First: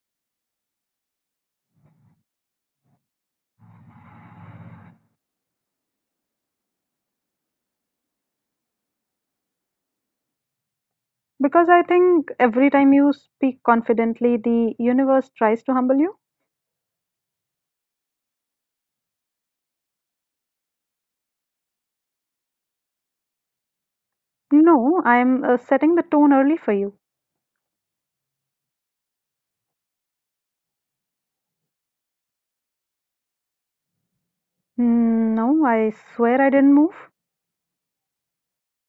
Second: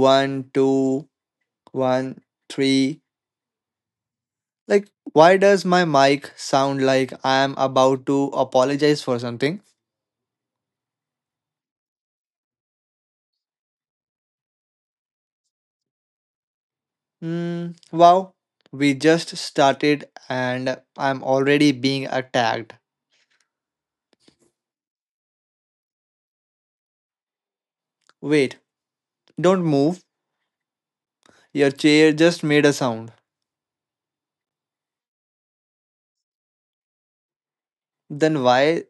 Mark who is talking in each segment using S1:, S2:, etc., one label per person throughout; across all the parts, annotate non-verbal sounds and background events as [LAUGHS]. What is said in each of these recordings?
S1: one, two, one, three. Like, why does my mic sound like I am about to apologize for something?
S2: Because I think every time you speak confidently, the universe tries to humble you.
S1: Hmm. Wow, we just started and I'm already being attacked.
S2: No, I'm setting the tone early for you.
S1: Wait, don't move. Your chair just made a sound.
S2: Mm, no, I swear I didn't move.
S1: Then why?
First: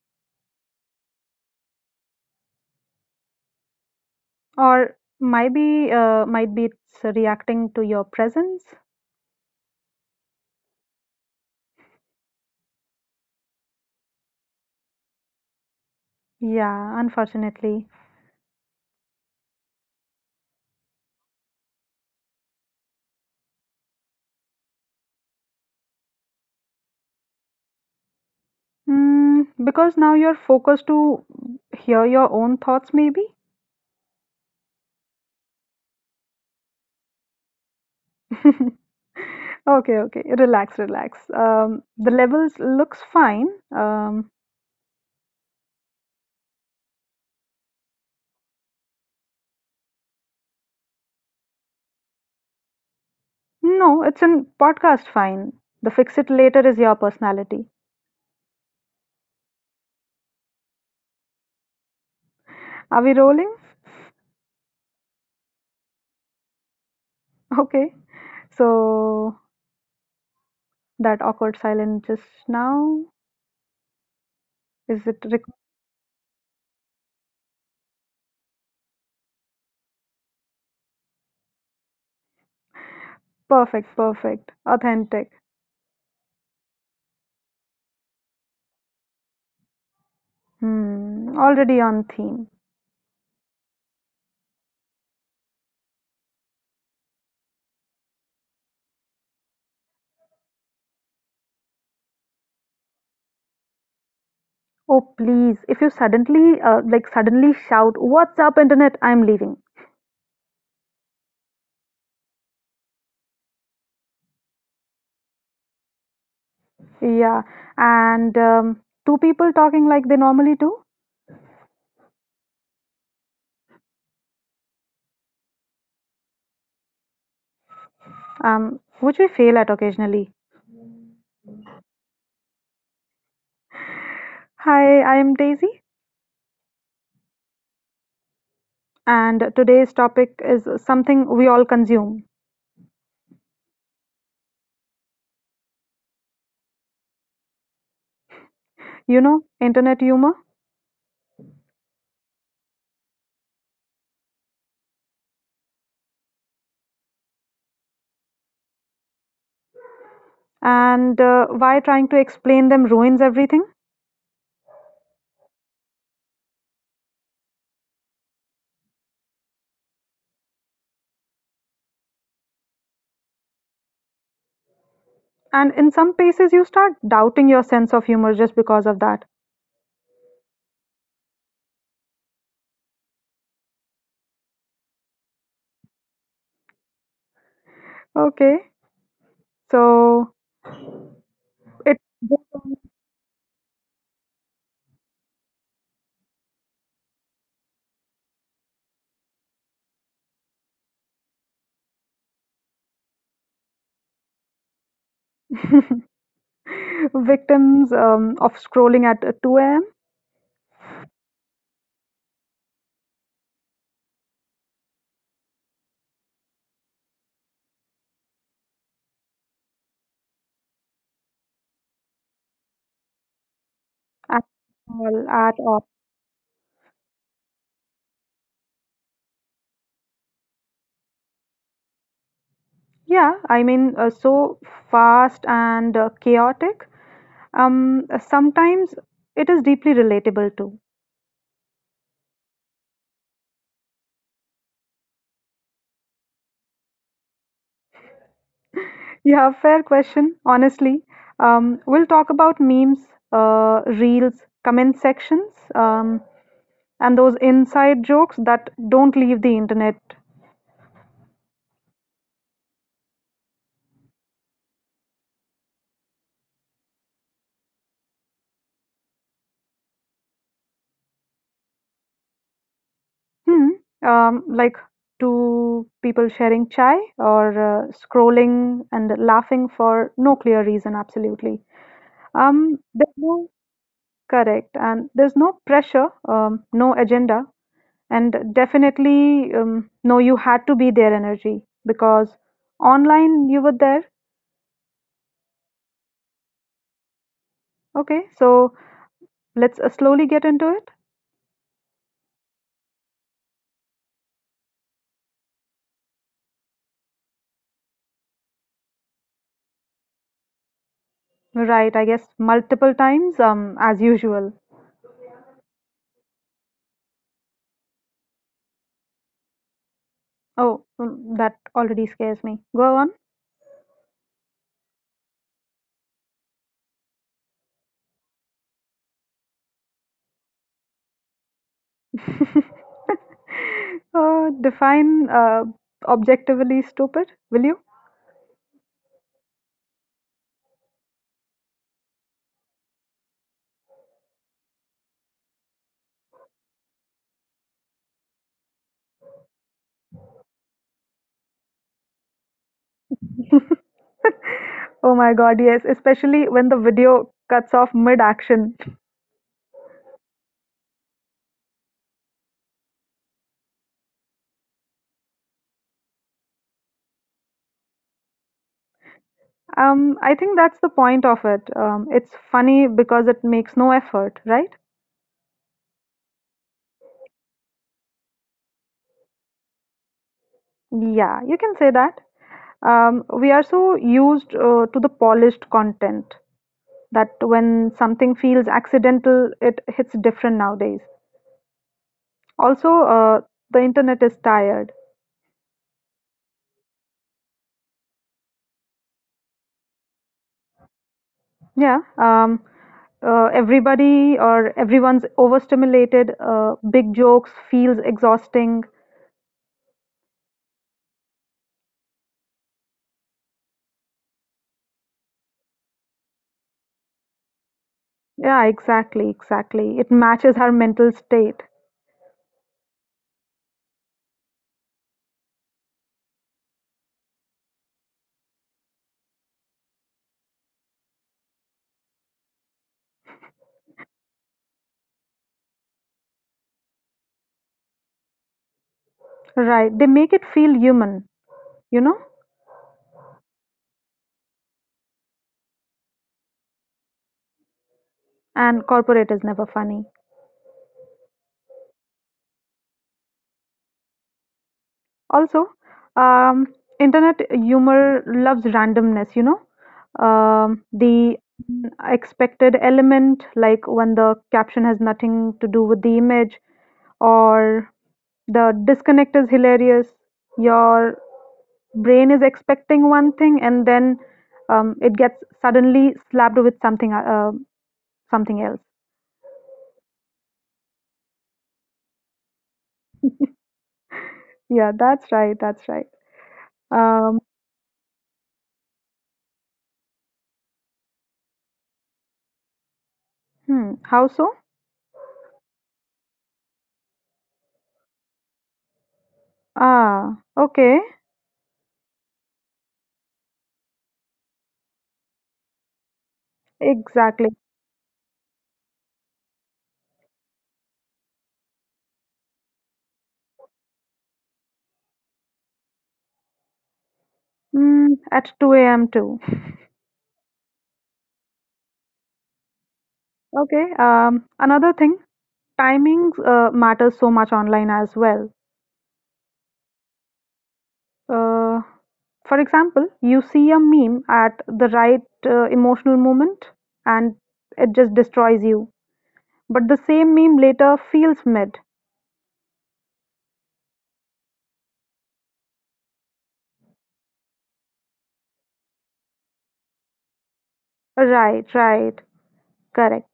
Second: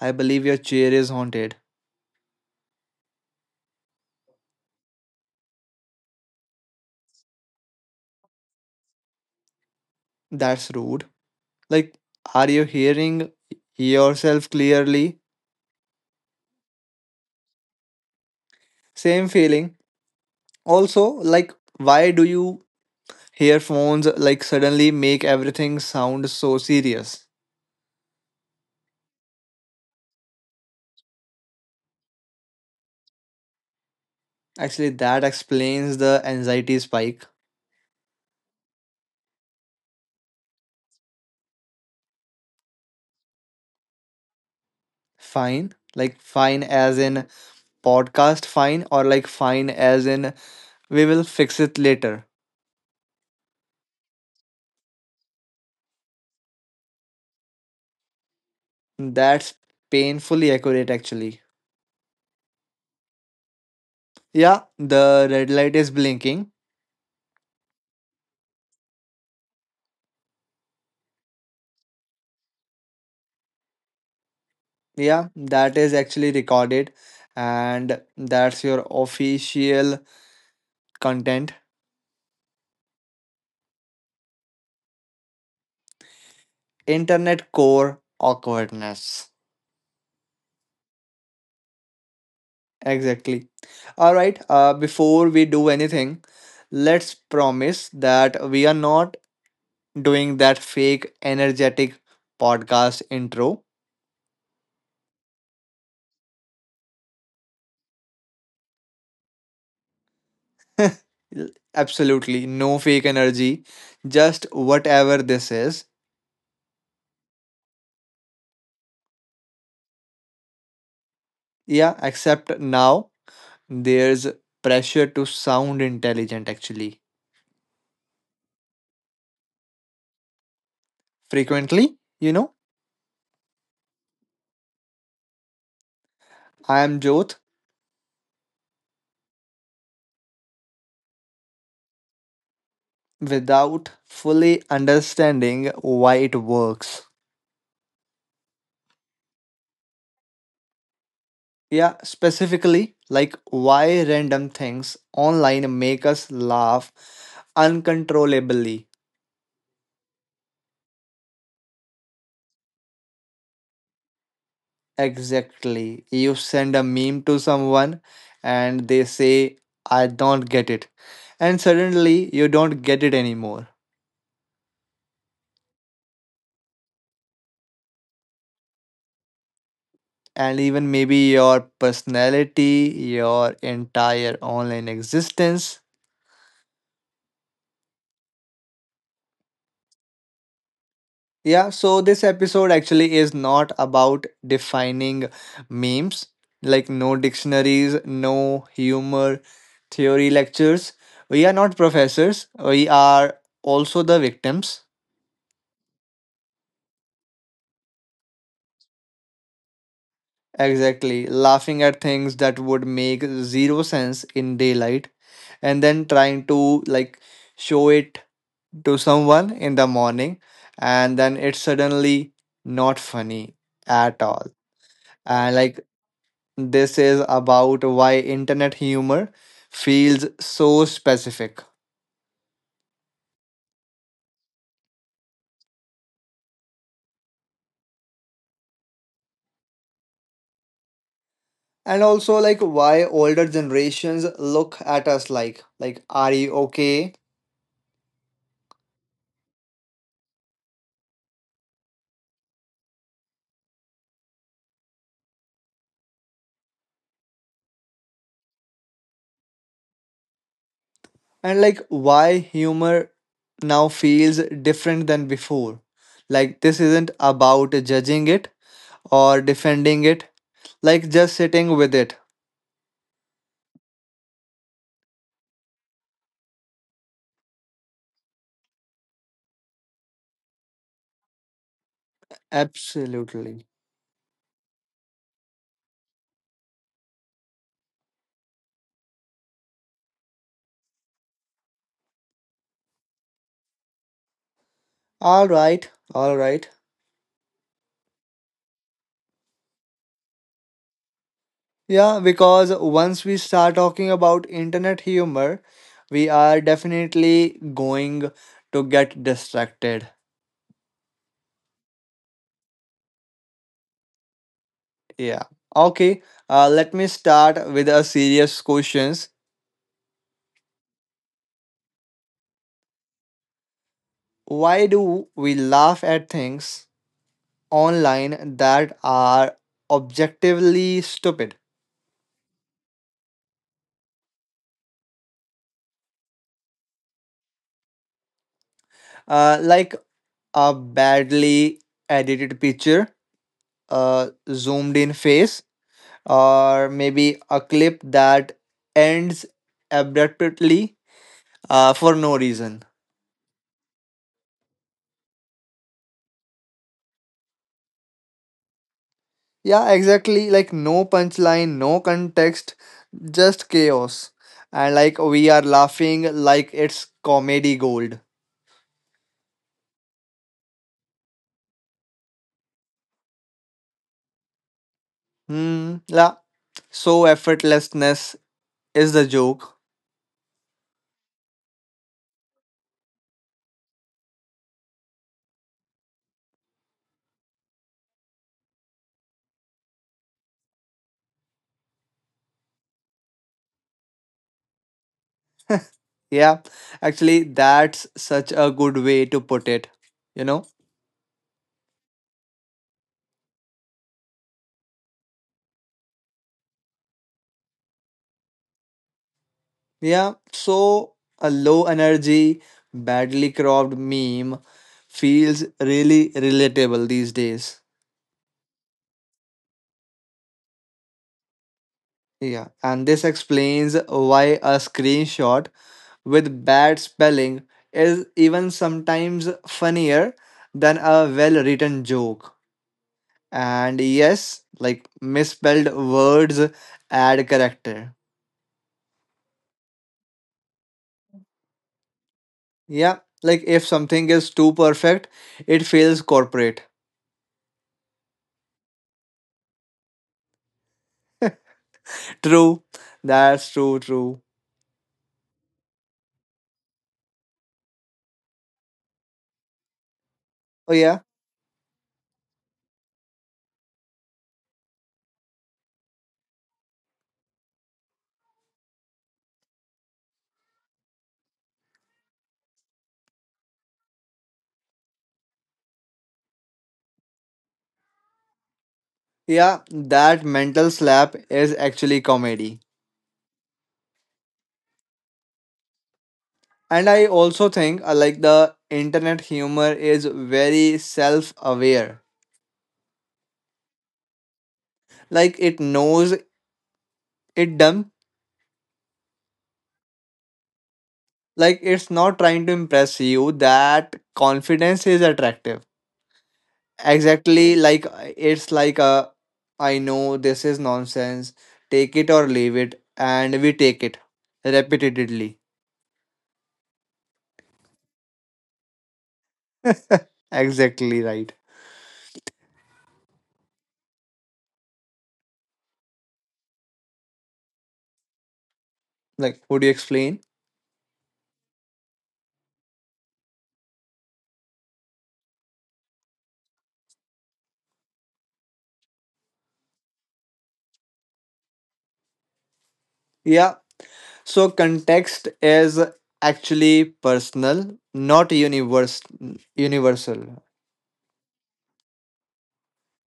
S1: I believe your chair is haunted.
S2: Or maybe, might be it's reacting to your presence.
S1: That's rude. Like, are you hearing yourself clearly?
S2: Yeah, unfortunately.
S1: Same feeling. Also, like, why do you Earphones like suddenly make everything sound so serious.
S2: Mm, because now you're focused to hear your own thoughts, maybe.
S1: Actually, that explains the anxiety spike.
S2: [LAUGHS] Okay, okay. Relax, relax. The levels looks fine. Um,
S1: Fine, like fine as in podcast fine, or like fine as in we will fix it later.
S2: No, it's in podcast fine. The fix it later is your personality.
S1: That's painfully accurate, actually.
S2: Are we rolling?
S1: Yeah, the red light is blinking.
S2: [LAUGHS] Okay. So that awkward silence just now. Is it
S1: Yeah,
S2: rec-
S1: that is actually recorded, and that's your official content.
S2: Perfect, perfect, authentic?
S1: Internet core awkwardness.
S2: Hmm, already on theme.
S1: Exactly. All right. Before we do anything, let's promise that we are not doing that fake energetic podcast intro.
S2: Oh, please, if you suddenly, like, suddenly shout, "What's up, internet?" I'm leaving.
S1: [LAUGHS] L- Absolutely. No fake energy. Just whatever this is.
S2: Yeah, and two people talking like they normally do,
S1: Yeah, except now there's pressure to sound intelligent actually.
S2: which we fail at occasionally.
S1: Frequently,
S2: Hi, I am Daisy.
S1: I am Jyoth
S2: And today's topic is something we all consume.
S1: without fully understanding why it works.
S2: You know, internet humor,
S1: Yeah, specifically, like why random things online make us laugh uncontrollably.
S2: and why trying to explain them ruins everything.
S1: Exactly. You send a meme to someone and they say, I don't get it. And suddenly you don't get it anymore.
S2: And in some cases, you start doubting your sense of humor just because of that.
S1: And even maybe your personality, your entire online existence.
S2: Okay, so
S1: Yeah,
S2: it
S1: so this episode actually is not about defining memes, like no dictionaries, no humor, theory lectures. We are not professors, we are also the victims.
S2: [LAUGHS] victims of scrolling at 2 a.m.
S1: Exactly, laughing at things that would make zero sense in daylight and then trying to like show it to someone in the morning and then it's suddenly not funny at
S2: At
S1: all
S2: all at
S1: and like
S2: all.
S1: This is about why internet humor feels so specific.
S2: Yeah, I mean, so fast and chaotic. Sometimes it is deeply relatable too.
S1: And also like why older generations look at us like are you okay?
S2: Yeah, fair question. Honestly, we'll talk about memes, reels, comment sections, and those inside jokes that don't leave the internet.
S1: And like why humor now feels different than before. Like this isn't about judging it or defending it, like just sitting with it.
S2: Hmm. Like two people sharing chai or scrolling and laughing for no clear reason. Absolutely. There's no
S1: Absolutely.
S2: correct, and there's no pressure, no agenda, and definitely no. You had to be there energy, because online you were there.
S1: All right. All right.
S2: Okay, so let's slowly get into it.
S1: Yeah, because once we start talking about internet humor, we are definitely going to get distracted.
S2: Right, I guess multiple times, as usual.
S1: Yeah. Okay, let me start with a serious questions.
S2: Oh, that already scares me. Go on.
S1: Why do we laugh at things online that are objectively stupid?
S2: [LAUGHS] Define objectively stupid, will you? [LAUGHS]
S1: Like a badly edited picture, a zoomed in face, or maybe a clip that ends abruptly for no reason.
S2: Oh my God, yes, especially when the video cuts off mid-action.
S1: Yeah, exactly. Like no punchline, no context, just chaos. And like we are laughing like it's comedy gold.
S2: I think that's the point of it. It's funny because it makes no effort, right?
S1: Hmm. Yeah. So effortlessness is the joke.
S2: Yeah, you can say that. We are so used to the polished content that when something feels accidental, it hits different nowadays. Also, the internet is tired.
S1: Yeah. Actually, that's such a good way to put it. You know.
S2: Yeah, everybody or everyone's overstimulated. Big jokes feels exhausting.
S1: Yeah, so a low energy, badly cropped meme feels really relatable these days.
S2: Yeah, exactly, exactly. It matches our mental state.
S1: Yeah, and this explains why a screenshot with bad spelling is even sometimes funnier than a well written joke. And yes, like misspelled words add character.
S2: Right. They make it feel human, you know?
S1: Yeah, like if something is too perfect, it feels corporate.
S2: And corporate is never funny.
S1: True, that's true, true.
S2: Also, um, internet humor loves randomness, you know,
S1: Oh, yeah.
S2: the expected element, like when the caption has nothing to do with the image, or the disconnect is hilarious. Your brain is expecting one thing, and then it gets suddenly slapped with something, uh, something else.
S1: Yeah, that mental slap is actually comedy.
S2: Yeah, that's right. That's right.
S1: And I
S2: Um,
S1: also think like the internet humor is very self-aware.
S2: how so?
S1: Like it knows it dumb.
S2: Ah, okay.
S1: Like it's not trying to impress you. That confidence is attractive.
S2: Exactly.
S1: Exactly like it's like a I know this is nonsense. Take it or leave it and we take it repeatedly.
S2: At 2 a.m. too.
S1: [LAUGHS] Exactly right.
S2: Okay. Another thing, timings matters so much online as well.
S1: Like would you explain?
S2: Uh, for example, you see a meme at the right emotional moment and it just destroys you. But the same meme later feels mid.
S1: Yeah, so, context is actually personal, not universal.
S2: Right, right, correct.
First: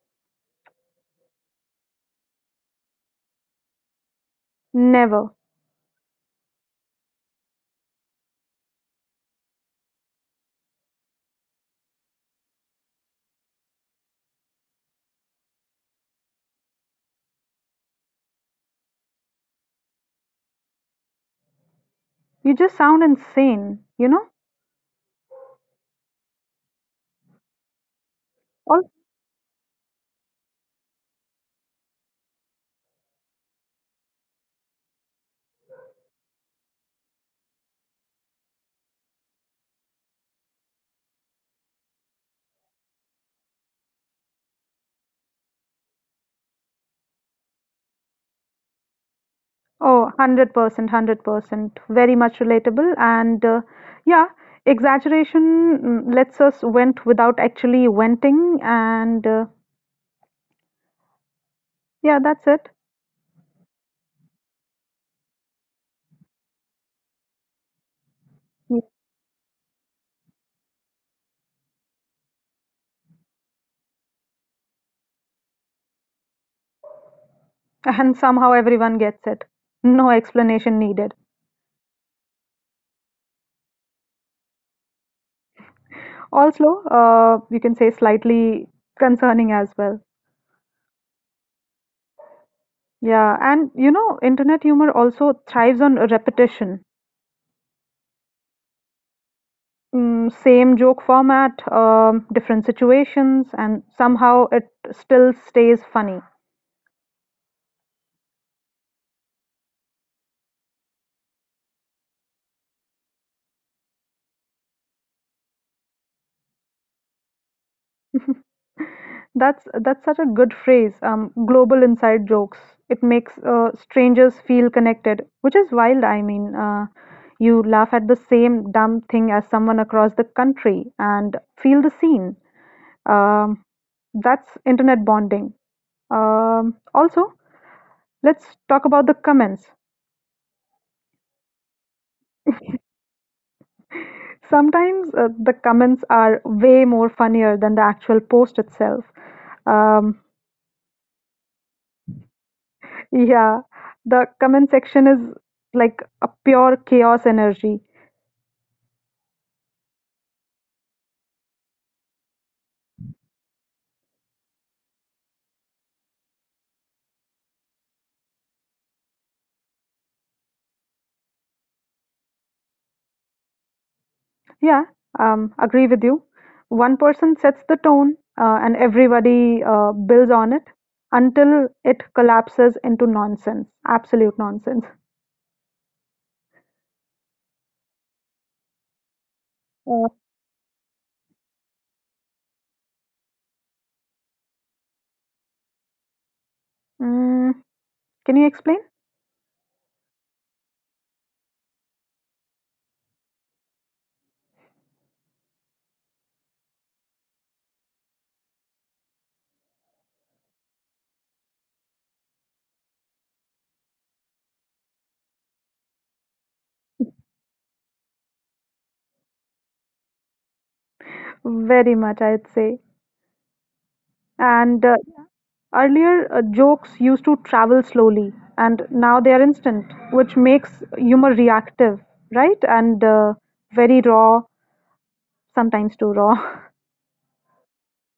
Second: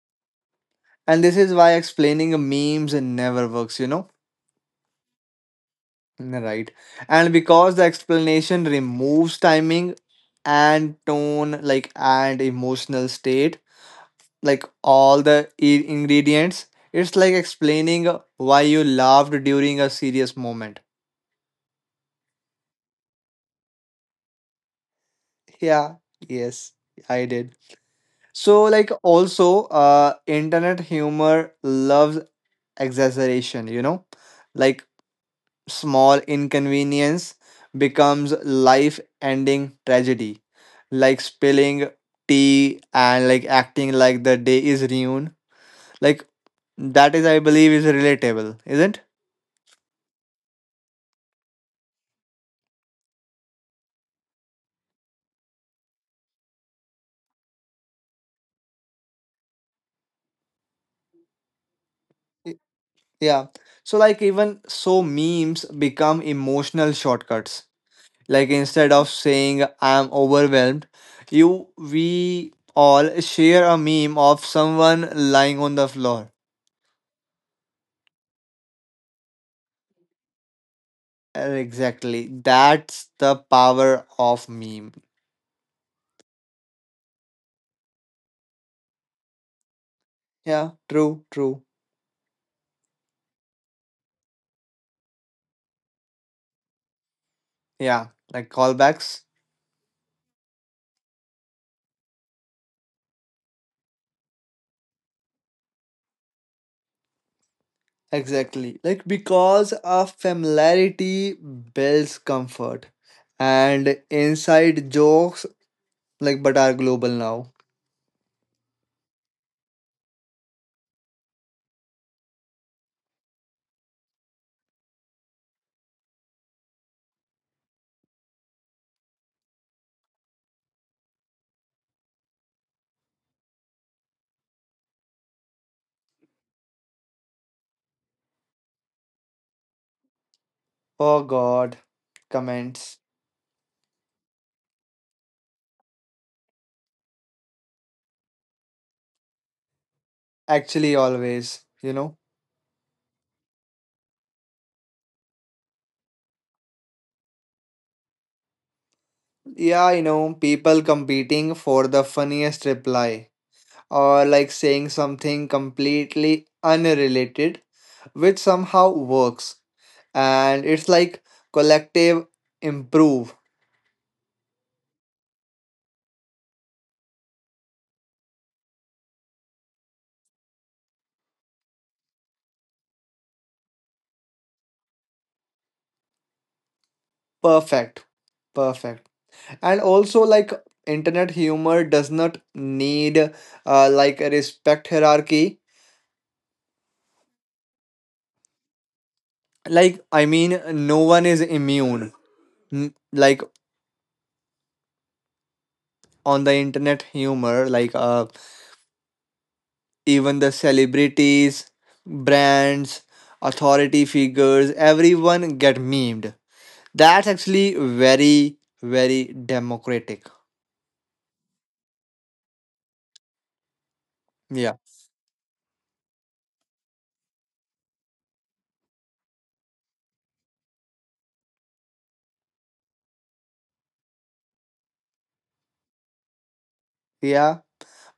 S1: And this is why explaining memes never works, you know?
S2: Never.
S1: Right. And because the explanation removes timing and tone, like, and emotional state, like all the ingredients, it's like explaining why you laughed during a serious moment.
S2: You just sound insane, you know?
S1: Yeah, yes, I did. So like also internet humor loves exaggeration, you know, like small inconvenience becomes life ending tragedy, like spilling tea and like acting like the day is ruined, like that is I believe is relatable isn't.
S2: Oh, 100%, 100%. Very much relatable. And yeah, exaggeration lets us vent without actually venting. And yeah, that's
S1: Y-
S2: it. [LAUGHS]
S1: yeah, so like even so memes become emotional shortcuts. Like instead of saying I'm overwhelmed, you we all share a meme of someone lying on the floor.
S2: Mm. And somehow everyone gets it. No explanation needed.
S1: Exactly. That's the power of meme.
S2: Also, you can say slightly concerning as well.
S1: Yeah, true, true.
S2: Yeah, and you know, internet humor also thrives on repetition.
S1: Yeah, like callbacks.
S2: Same joke format, different situations, and somehow it still stays funny.
S1: Exactly. Like because of familiarity builds comfort. And inside jokes like but are global now.
S2: That's such a good phrase. Global inside jokes. It makes strangers feel connected, which is wild. I mean, you laugh at the same dumb thing as someone across the country and feel the scene. Um, that's internet bonding. Also, let's talk about the comments.
S1: Oh god. Comments.
S2: Sometimes the comments are way more funnier than the actual post itself. Um,
S1: Actually always, you know.
S2: Yeah, the comment section is like a pure chaos energy.
S1: Yeah, people competing for the funniest reply or like saying something completely unrelated, which somehow works. And it's like collective improve.
S2: Yeah, agree with you. One person sets the tone, and everybody builds on it until it collapses into nonsense, absolute nonsense.
S1: Perfect. Perfect. And
S2: Uh,
S1: also, like, internet humor does not need like a respect hierarchy.
S2: mm, can you explain?
S1: Like, I mean, no one is immune. Like, on the internet humor, like, even the celebrities, brands, authority figures, everyone get memed. That's actually very, very democratic.
S2: Very much, I'd say.
S1: Yeah.
S2: And earlier, jokes used to travel slowly, and now they are instant, which makes humor reactive, right? And very raw sometimes too raw. [LAUGHS]
S1: Yeah.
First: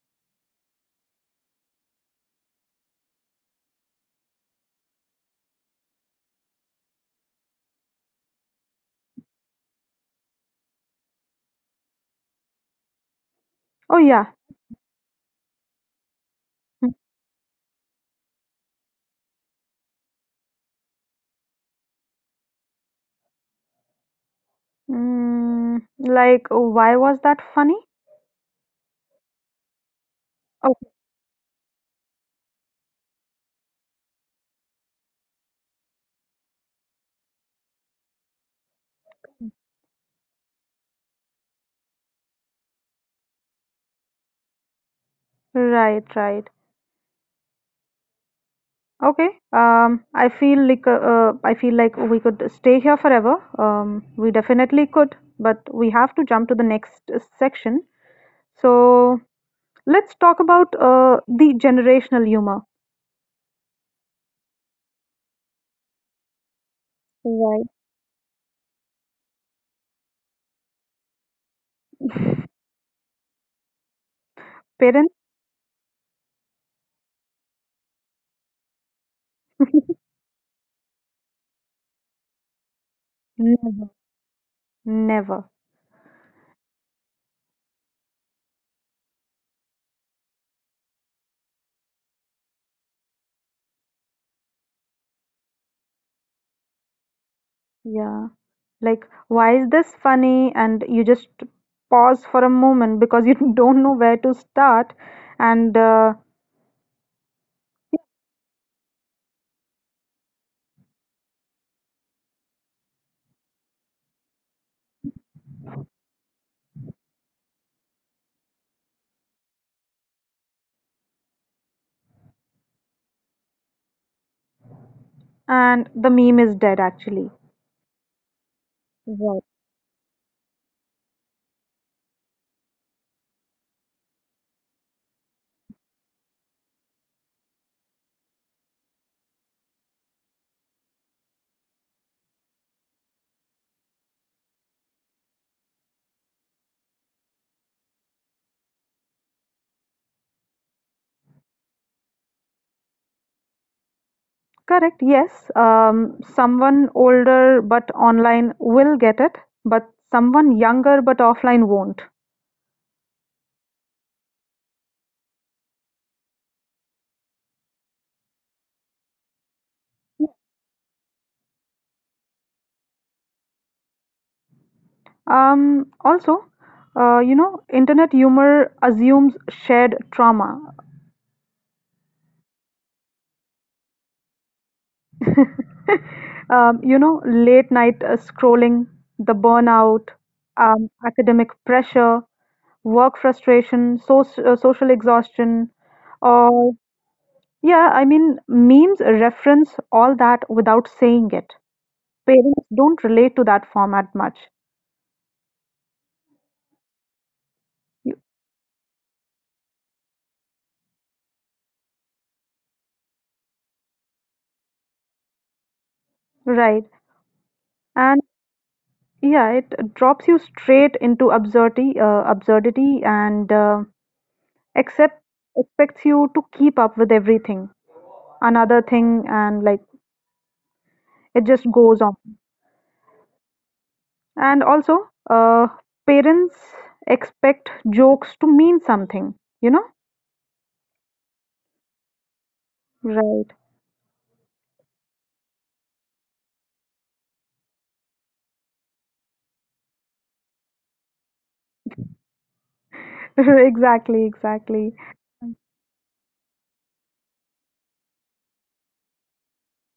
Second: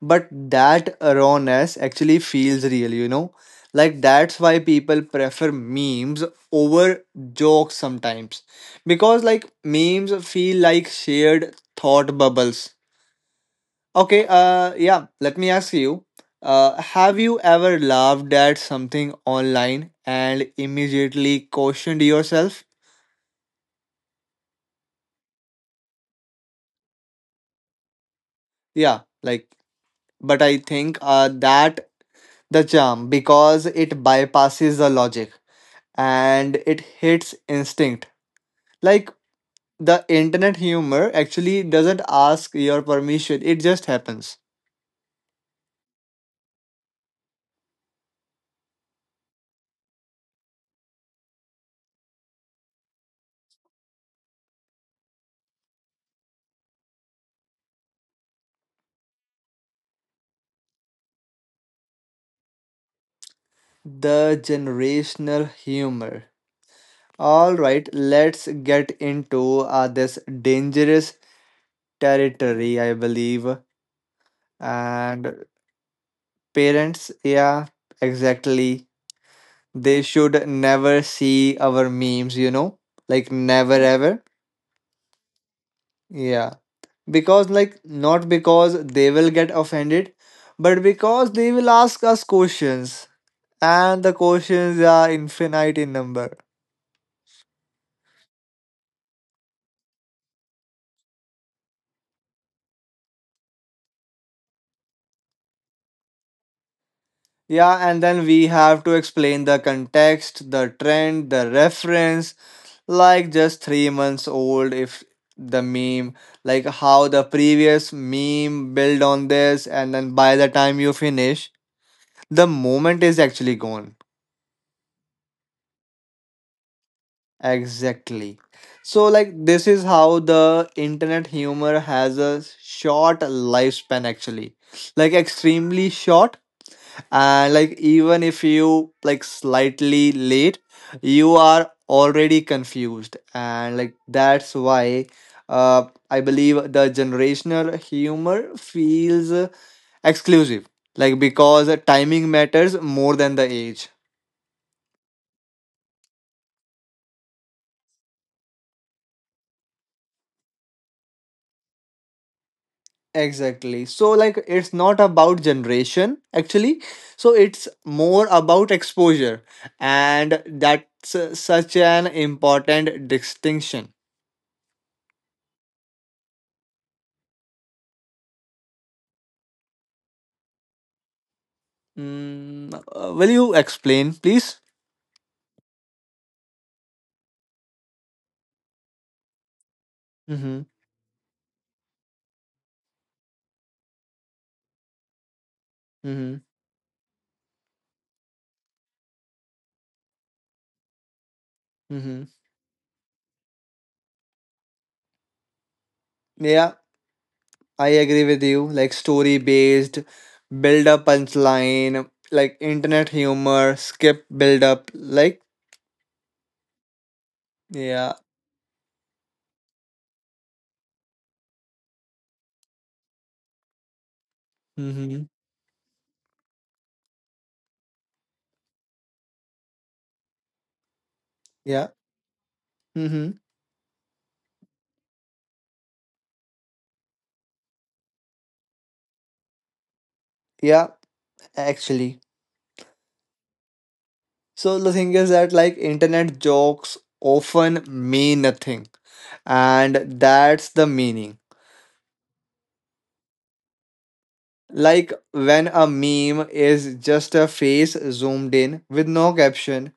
S1: But that rawness actually feels real, you know? Like that's why people prefer memes over jokes sometimes. Because like memes feel like shared thought bubbles.
S2: Oh
S1: Okay,
S2: yeah.
S1: yeah, let me ask you. Have you ever laughed at something online and immediately questioned yourself?
S2: Like why was that funny?
S1: Yeah, like, but I
S2: Oh,
S1: think that the charm because it bypasses the logic and it hits instinct. Like, the internet humor actually doesn't ask your permission, it just happens.
S2: right, right. Okay. I feel like we could stay here forever. We definitely could, but we have to jump to the next section. So let's talk about the generational humor.
S1: The generational humor. All
S2: Right.
S1: right, let's get into this dangerous
S2: [LAUGHS]
S1: territory, I believe.
S2: Parents?
S1: And parents, yeah, exactly.
S2: [LAUGHS]
S1: They should never see our memes, you know? Like, never
S2: Never.
S1: ever.
S2: Never.
S1: Yeah. Because, like, not because they will get offended, but because they will ask us questions. And the questions are infinite in number.
S2: Yeah. Like why is this funny, and you just pause for a moment because you [LAUGHS] don't know where to start, and uh,
S1: Yeah, and then we have to explain the context, the trend, the reference, like just 3 months old if the meme, like how the previous meme build on this, and then by the time you finish the moment is actually gone.
S2: and the meme is dead actually.
S1: Exactly, so like
S2: Right.
S1: this is how the internet humor has a short lifespan actually, like extremely short, and like even if you like slightly late you are already confused, and like that's why uh I believe the generational humor feels exclusive, like because timing matters more than the age.
S2: Correct. Yes, someone older but online will get it, but someone younger but offline won't.
S1: Exactly, so like it's not about generation actually, so it's more about exposure, and that's such an important distinction.
S2: um, Also, you know, internet humor assumes shared trauma.
S1: Mm, will you explain, please?
S2: You know, late night scrolling, the burnout,
S1: Mm-hmm.
S2: academic pressure, work frustration, social exhaustion,
S1: Mm-hmm.
S2: or yeah, I mean, memes reference all that without saying it.
S1: Mm-hmm.
S2: Parents don't relate to that format much.
S1: Yeah, I
S2: You-
S1: agree with you. Like story based, build up punchline, like internet humor, skip build up. Like
S2: right?
S1: yeah.
S2: And yeah, it drops you straight into absurdity, and accept
S1: Mm-hmm.
S2: expects you to keep up with everything. Another thing, and like it just
S1: Yeah.
S2: goes on.
S1: Mm-hmm.
S2: And also, parents expect jokes to mean something, you know?
S1: Yeah. Actually,
S2: Right.
S1: so the thing is that like internet jokes often mean nothing, and that's the meaning.
S2: [LAUGHS] Exactly, exactly.
S1: Like when a meme is just a face zoomed in with no caption,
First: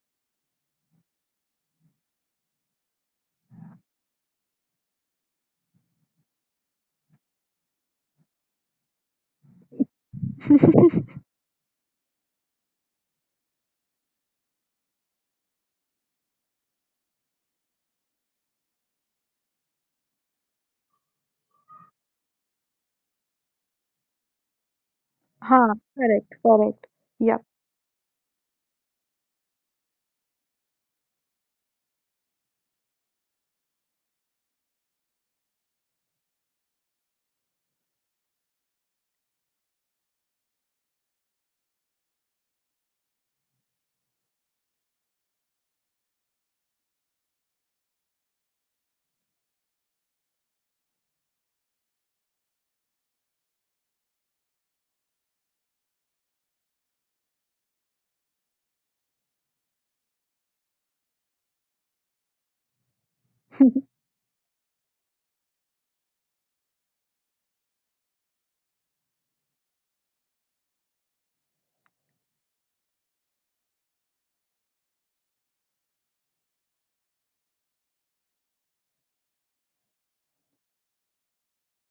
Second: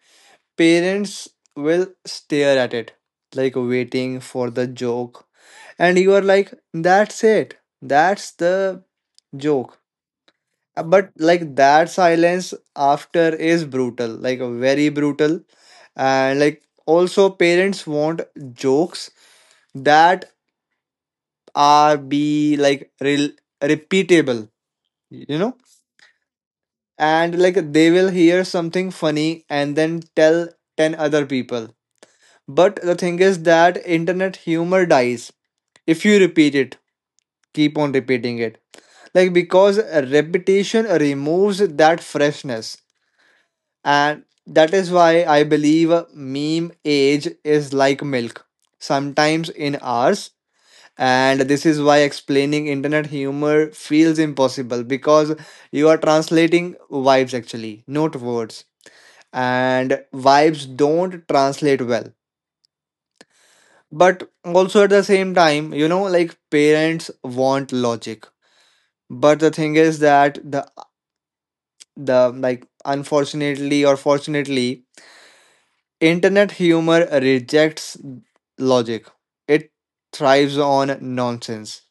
S1: parents will stare at it, like waiting for the joke. And you are like, that's it. That's the joke.
S2: [LAUGHS]
S1: But like that silence after is brutal, like very brutal. And like also parents want jokes that are be like repeatable, you know?
S2: Huh, correct, correct. Yeah.
S1: And like they will hear something funny and then tell 10 other people. But the thing is that internet humor dies if you repeat it, keep on repeating it. Like because repetition removes that freshness, and that is why I believe meme age is like milk, sometimes in hours. And this is why explaining internet humor feels impossible because you are translating vibes actually, not words. And vibes don't translate well,
S2: [LAUGHS]
S1: but also at the same time, you know, like parents want logic, but the thing is that the like unfortunately or fortunately internet humor rejects logic, it thrives on nonsense,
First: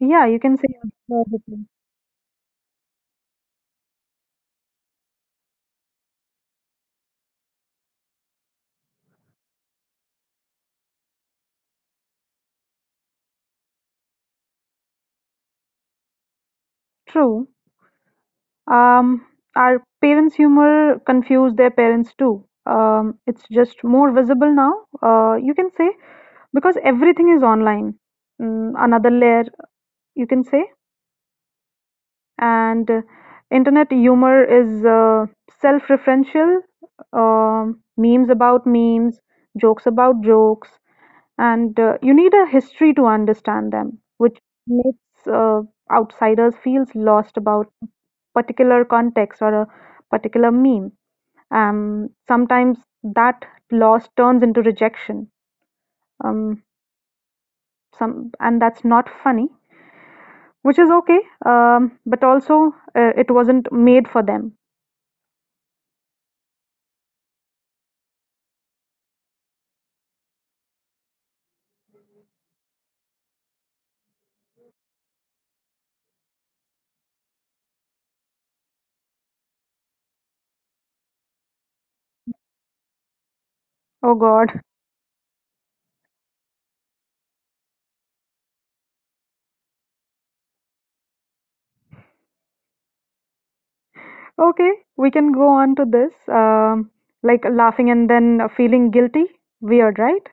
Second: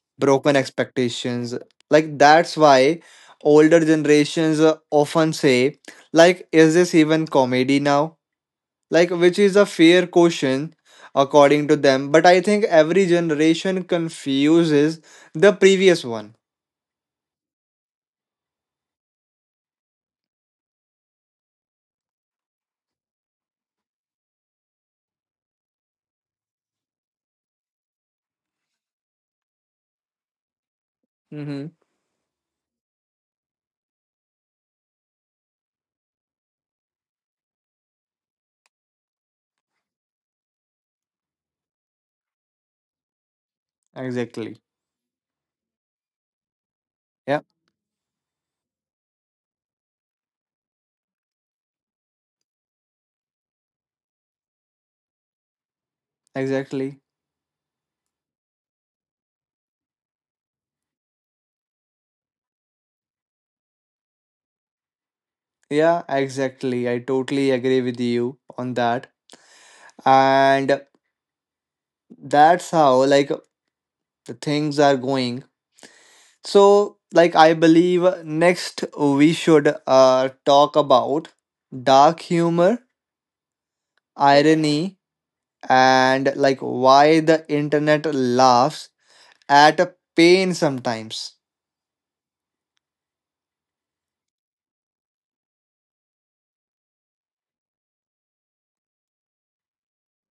S2: Yeah, you
S1: broken
S2: can say
S1: expectations.
S2: everything.
S1: Like that's why older generations often say like is this even comedy now, like which is a fair question according to them, but I think every generation confuses the previous one.
S2: True. Um, our parents' humor confused their parents too. It's just more visible now, you can say, because everything is online. Another layer, you can say.
S1: Mm-hmm.
S2: And internet humor is self-referential, memes about memes, jokes about jokes. And you need a history to understand them, which
S1: Exactly,
S2: makes outsiders feels lost
S1: yeah,
S2: about particular context or a particular meme. Sometimes that loss turns into rejection. Um,
S1: exactly,
S2: some and that's not funny, which is okay. But also it wasn't made for them.
S1: yeah, exactly, I totally agree with you on that, and that's how like the things are going. So like I believe next we should talk about dark humor,
S2: Oh God. [LAUGHS]
S1: irony, and like why the internet laughs at a pain sometimes.
S2: Okay, we can go on to this. Like laughing and then feeling guilty. Weird, right?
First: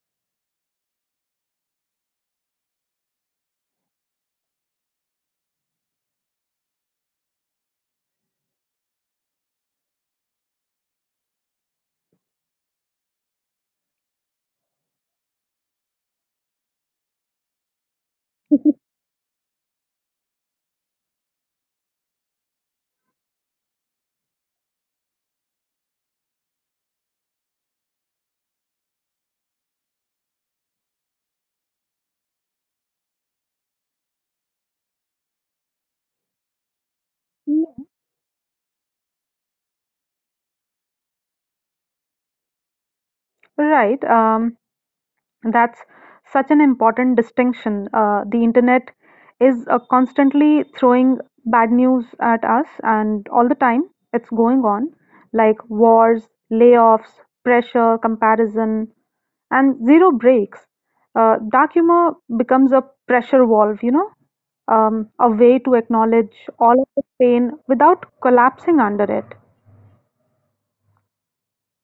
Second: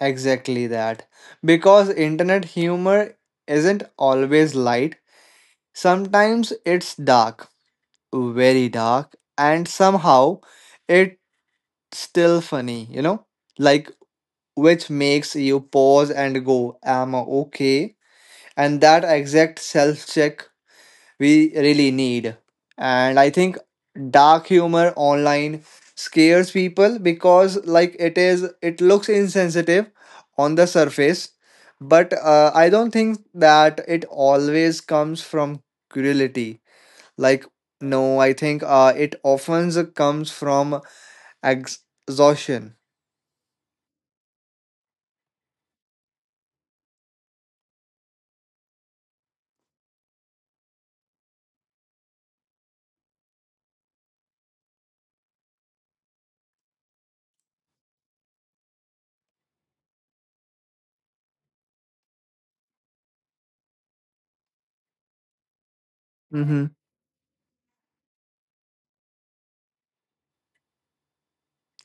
S1: Exactly that, because internet humor isn't always light, sometimes it's dark, very dark, and somehow it's still funny, you know, like which makes you pause and go am I okay, and that exact self check we really need. And I think dark humor online scares people because like it looks insensitive on the surface, but I don't think that it always comes from cruelty. Like
S2: Mm.
S1: no, I think it often comes from ex- exhaustion.
S2: Right. That's such an important distinction. The internet is constantly throwing bad news at us, and all the time it's going on, like wars, layoffs, pressure, comparison, and zero breaks. Dark humor becomes a pressure valve, you know, a way to acknowledge
S1: Mm-hmm.
S2: all of the pain without collapsing under it.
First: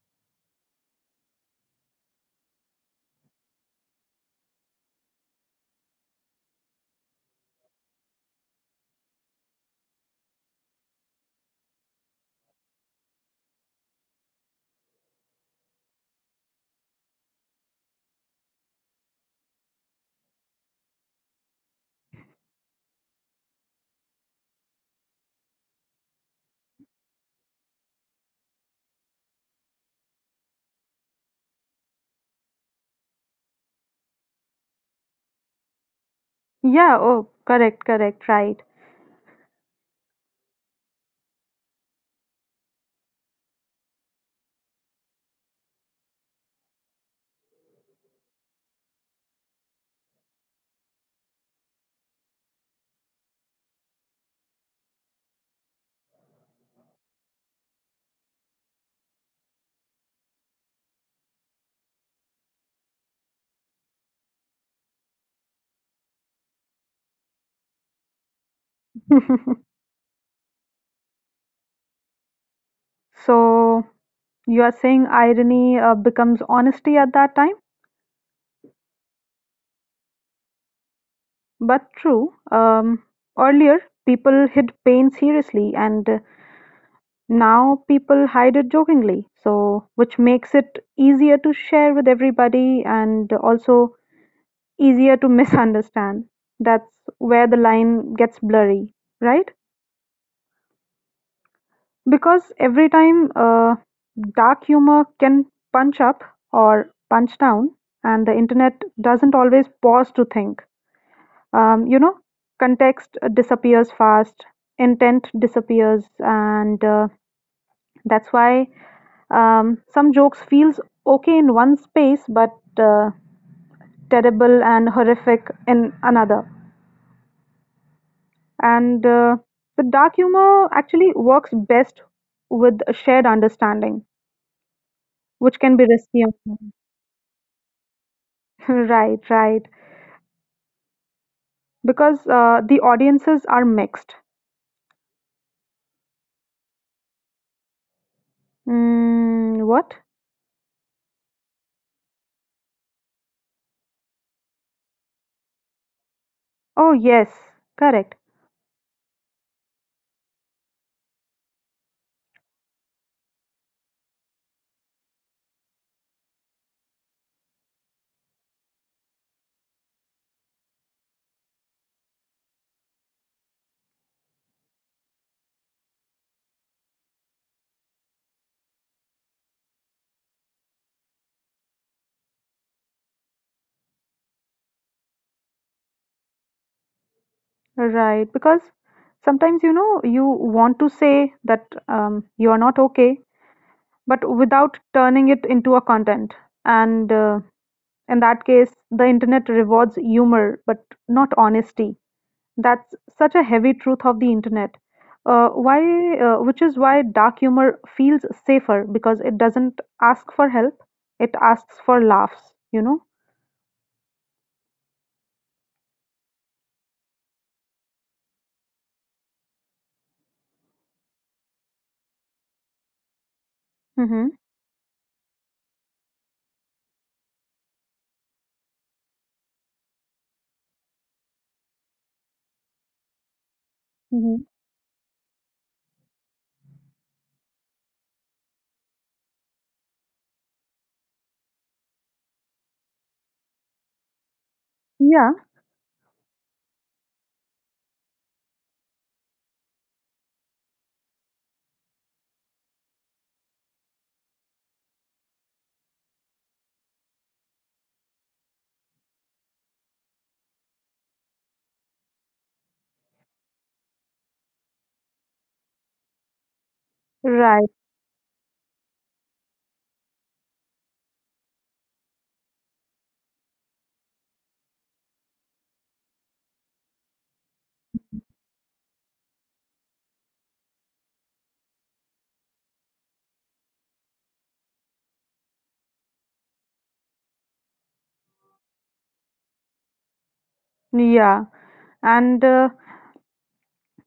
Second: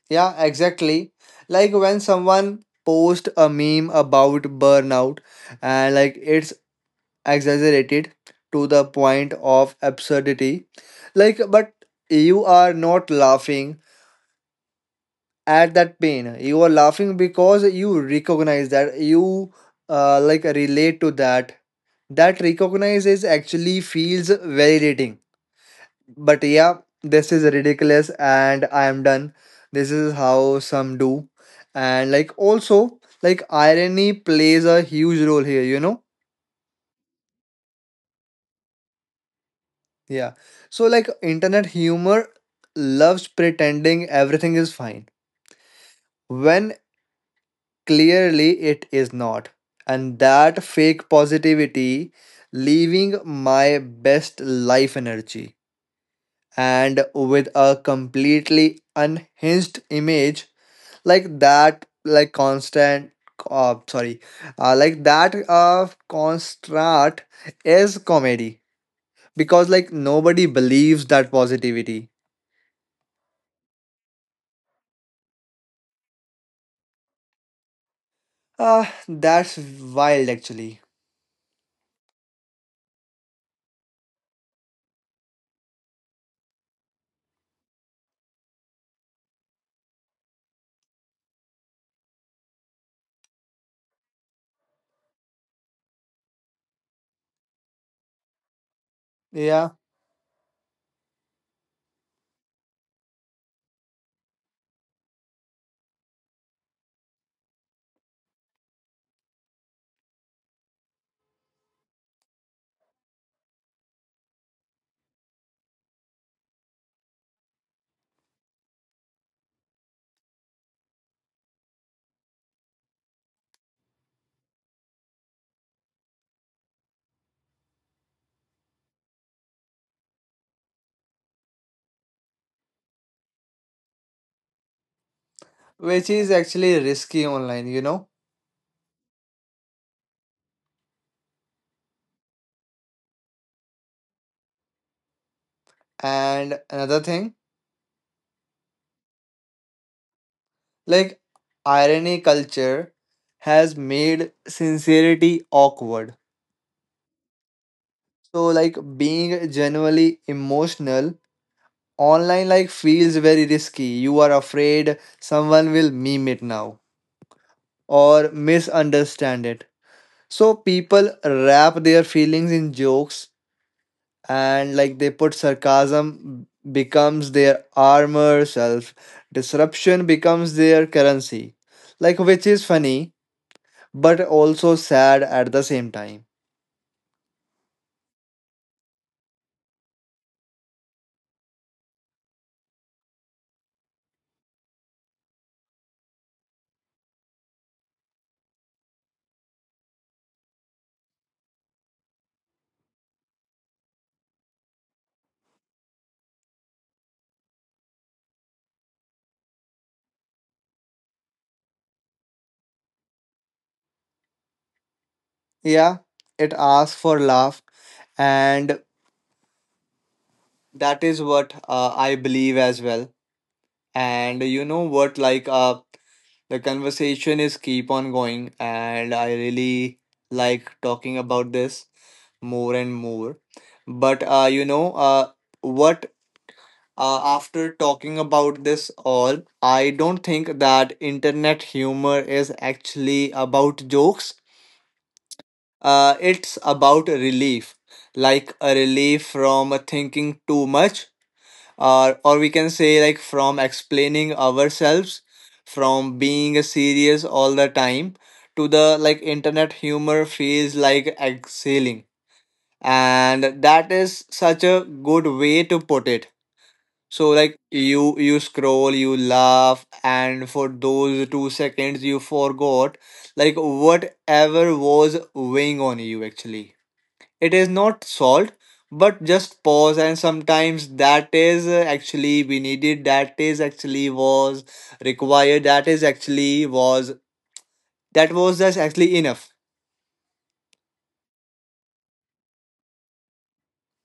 S1: Yeah, exactly. Like when someone post a meme about burnout and like it's exaggerated to the point of absurdity. Like but you are not laughing at that pain. You are laughing because you recognize that you like relate to that. That recognize is actually feels validating. But yeah, this is ridiculous and I am done. This is how some do. And like also like irony plays a huge role here, you know?
S2: Yeah, oh, correct, correct, right. [LAUGHS]
S1: Yeah. So like internet humor loves pretending everything is fine when clearly it is not. And that fake positivity, leaving my best life energy, and with a completely unhinged image, like that like constant sorry, like that constant is comedy because like nobody believes that positivity.
S2: So you are saying irony becomes honesty at that time,
S1: That's wild actually.
S2: but true. Earlier, people hid pain seriously, and now people hide it jokingly. So, which makes it easier to share with everybody and also easier to [LAUGHS] misunderstand. That's where the line gets blurry, right?
S1: Yeah,
S2: Because every time dark humor can punch up or punch down, and the internet doesn't always pause to think. You know, context disappears fast, intent disappears, and that's why some jokes feels okay in one space, but uh, terrible and horrific in another. And the dark humor actually works best with a shared understanding, which can be
S1: which
S2: risky.
S1: is actually risky online, you know.
S2: [LAUGHS] Right, right. Because the audiences are mixed.
S1: And another thing,
S2: Mm, what?
S1: like irony culture has made sincerity awkward.
S2: Oh, yes, correct.
S1: So like being genuinely emotional online like feels very risky. You are afraid someone will meme it now or misunderstand it. So people wrap their feelings in jokes and like they put sarcasm becomes their armor self. Disruption becomes their currency. Like which is funny but also sad at the same time.
S2: Right, because sometimes you know you want to say that you are not okay, but without turning it into a content. And in that case, the internet rewards humor but not honesty. That's such a heavy truth of the internet. Which is why dark humor feels safer because it doesn't ask for help; it asks for laughs. You know.
S1: Yeah, it asks for laugh, and that is what I believe as well.
S2: Mm-hmm.
S1: And you know what, like the conversation is keep on going and I really like talking about this more and more, but
S2: Mm-hmm.
S1: you know what, after talking about this all I don't think that internet humor is actually about jokes.
S2: Yeah.
S1: It's about relief, like a relief from thinking too much, or we can say like from explaining ourselves, from being serious all the time. To the like internet humor feels like exhaling, and that is such a good way to put it. So like
S2: Right.
S1: you scroll, you laugh, and for those 2 seconds you forgot like whatever was weighing on you actually. It is not solved, but just pause, and sometimes that is actually we needed, that is actually was required, that is actually was, that was just actually enough.
S2: Yeah. And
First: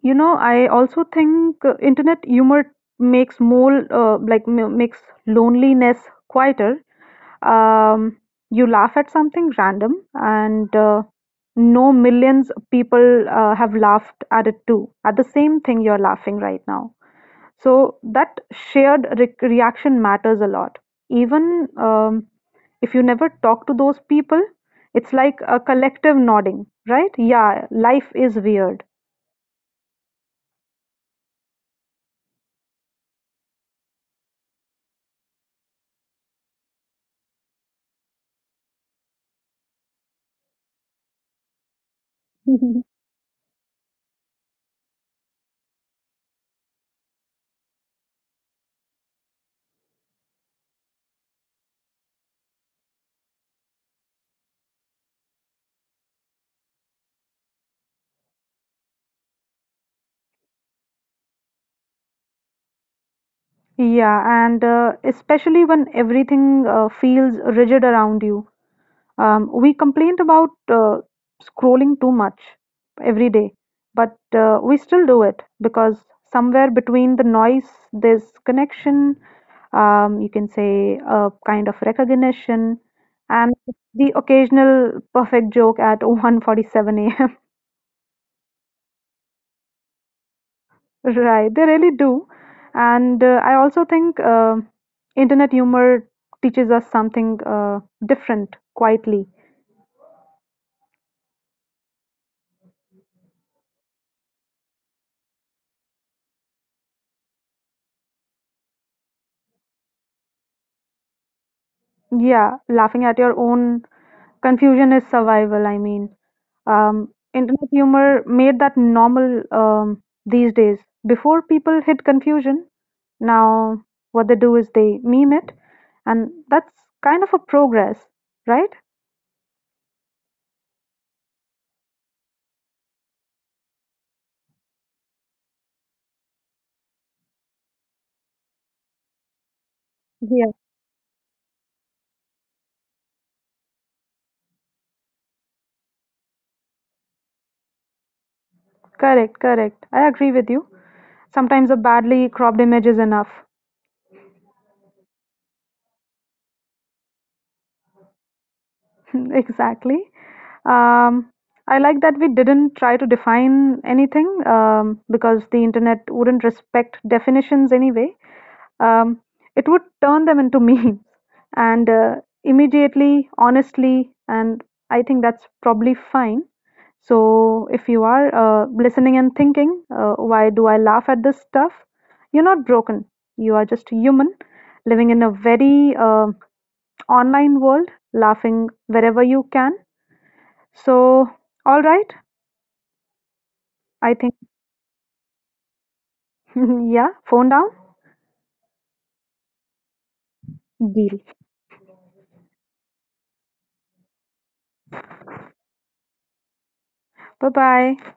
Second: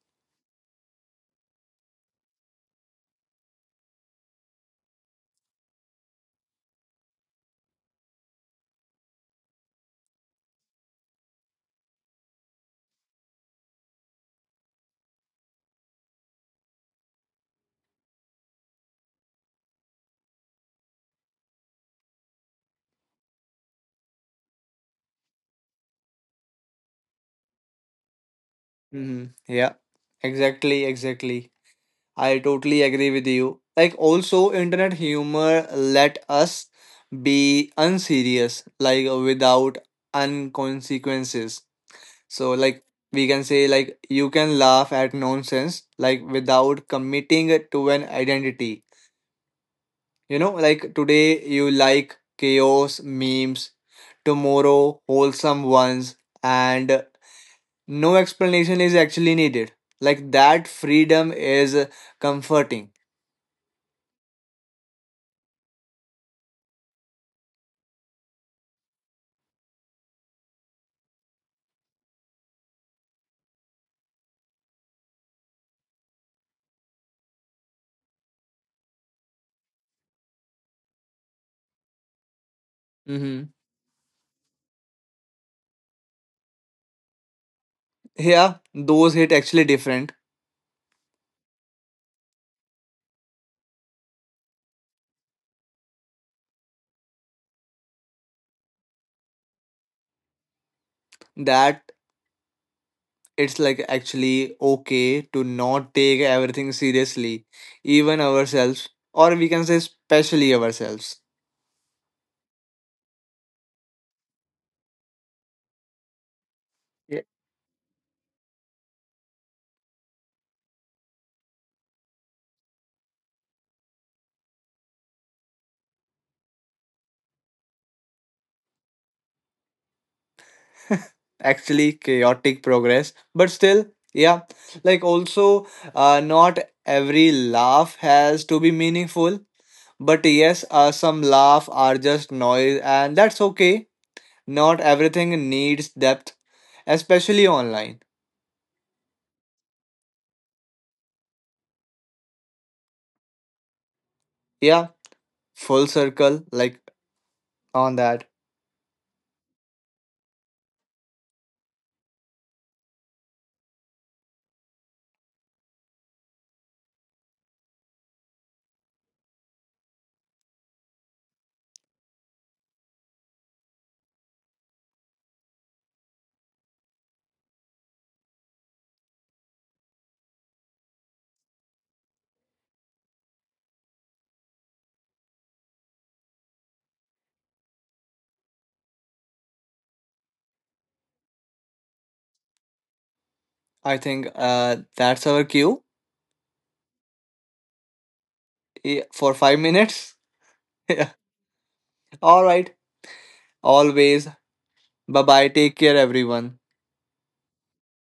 S2: you know, I also think internet humor makes more like m makes loneliness quieter. Um, you laugh at something random, and no, millions of people have laughed at it too, at the same thing you're laughing right now. So that shared re reaction matters a lot. Even if you never talk to those people, it's like a collective nodding, right? Yeah, life is weird.
S1: Hmm, yeah, exactly, exactly, I totally agree with you. Like also internet humor let us be unserious, like without unconsequences. So like
S2: [LAUGHS]
S1: we can say like you can laugh at nonsense like without committing it to an identity. You know, like today you like chaos memes, tomorrow wholesome ones, and no explanation is actually needed. Like that freedom is comforting.
S2: Yeah, and especially when everything feels rigid around you. We complained about scrolling too much every day, but we still do it because somewhere between the noise, there's connection, you can say a kind of recognition,
S1: Hmm.
S2: and the occasional perfect joke at [LAUGHS] 1:47 a.m.
S1: Yeah, those hit actually different.
S2: Right, they really do. And I also think internet humor teaches us something different quietly.
S1: That it's like actually okay to not take everything seriously, even ourselves, or we can say, especially ourselves.
S2: Yeah, laughing at your own confusion is survival, I mean.
S1: Yeah.
S2: Internet humor made that normal these days. Before people hid confusion, now what they do is they meme it, and that's kind of a progress, right?
S1: Actually, chaotic progress, but still, yeah, like also, not every laugh has to be meaningful, but
S2: Yeah,
S1: yes, some laugh are just noise, and that's okay. Not everything needs depth, especially online.
S2: correct, correct. I agree with you. Sometimes a badly cropped image is enough.
S1: Yeah, full circle, like on that.
S2: [LAUGHS] Exactly. Um, I like that we didn't try to define anything because the internet wouldn't respect definitions anyway. Um, it would turn them into [LAUGHS] memes and immediately, honestly, and I think that's probably fine. So, if you are listening and thinking, why do I laugh at this stuff? You're not broken. You are just human living in a very online world, laughing wherever you can. So, all right,
S1: I
S2: I
S1: think
S2: think,
S1: that's our cue.
S2: [LAUGHS] yeah, phone down,
S1: Yeah, for 5 minutes. [LAUGHS] Yeah.
S2: deal.
S1: All right. Always. Bye bye. Take care, everyone.
S2: Bye bye.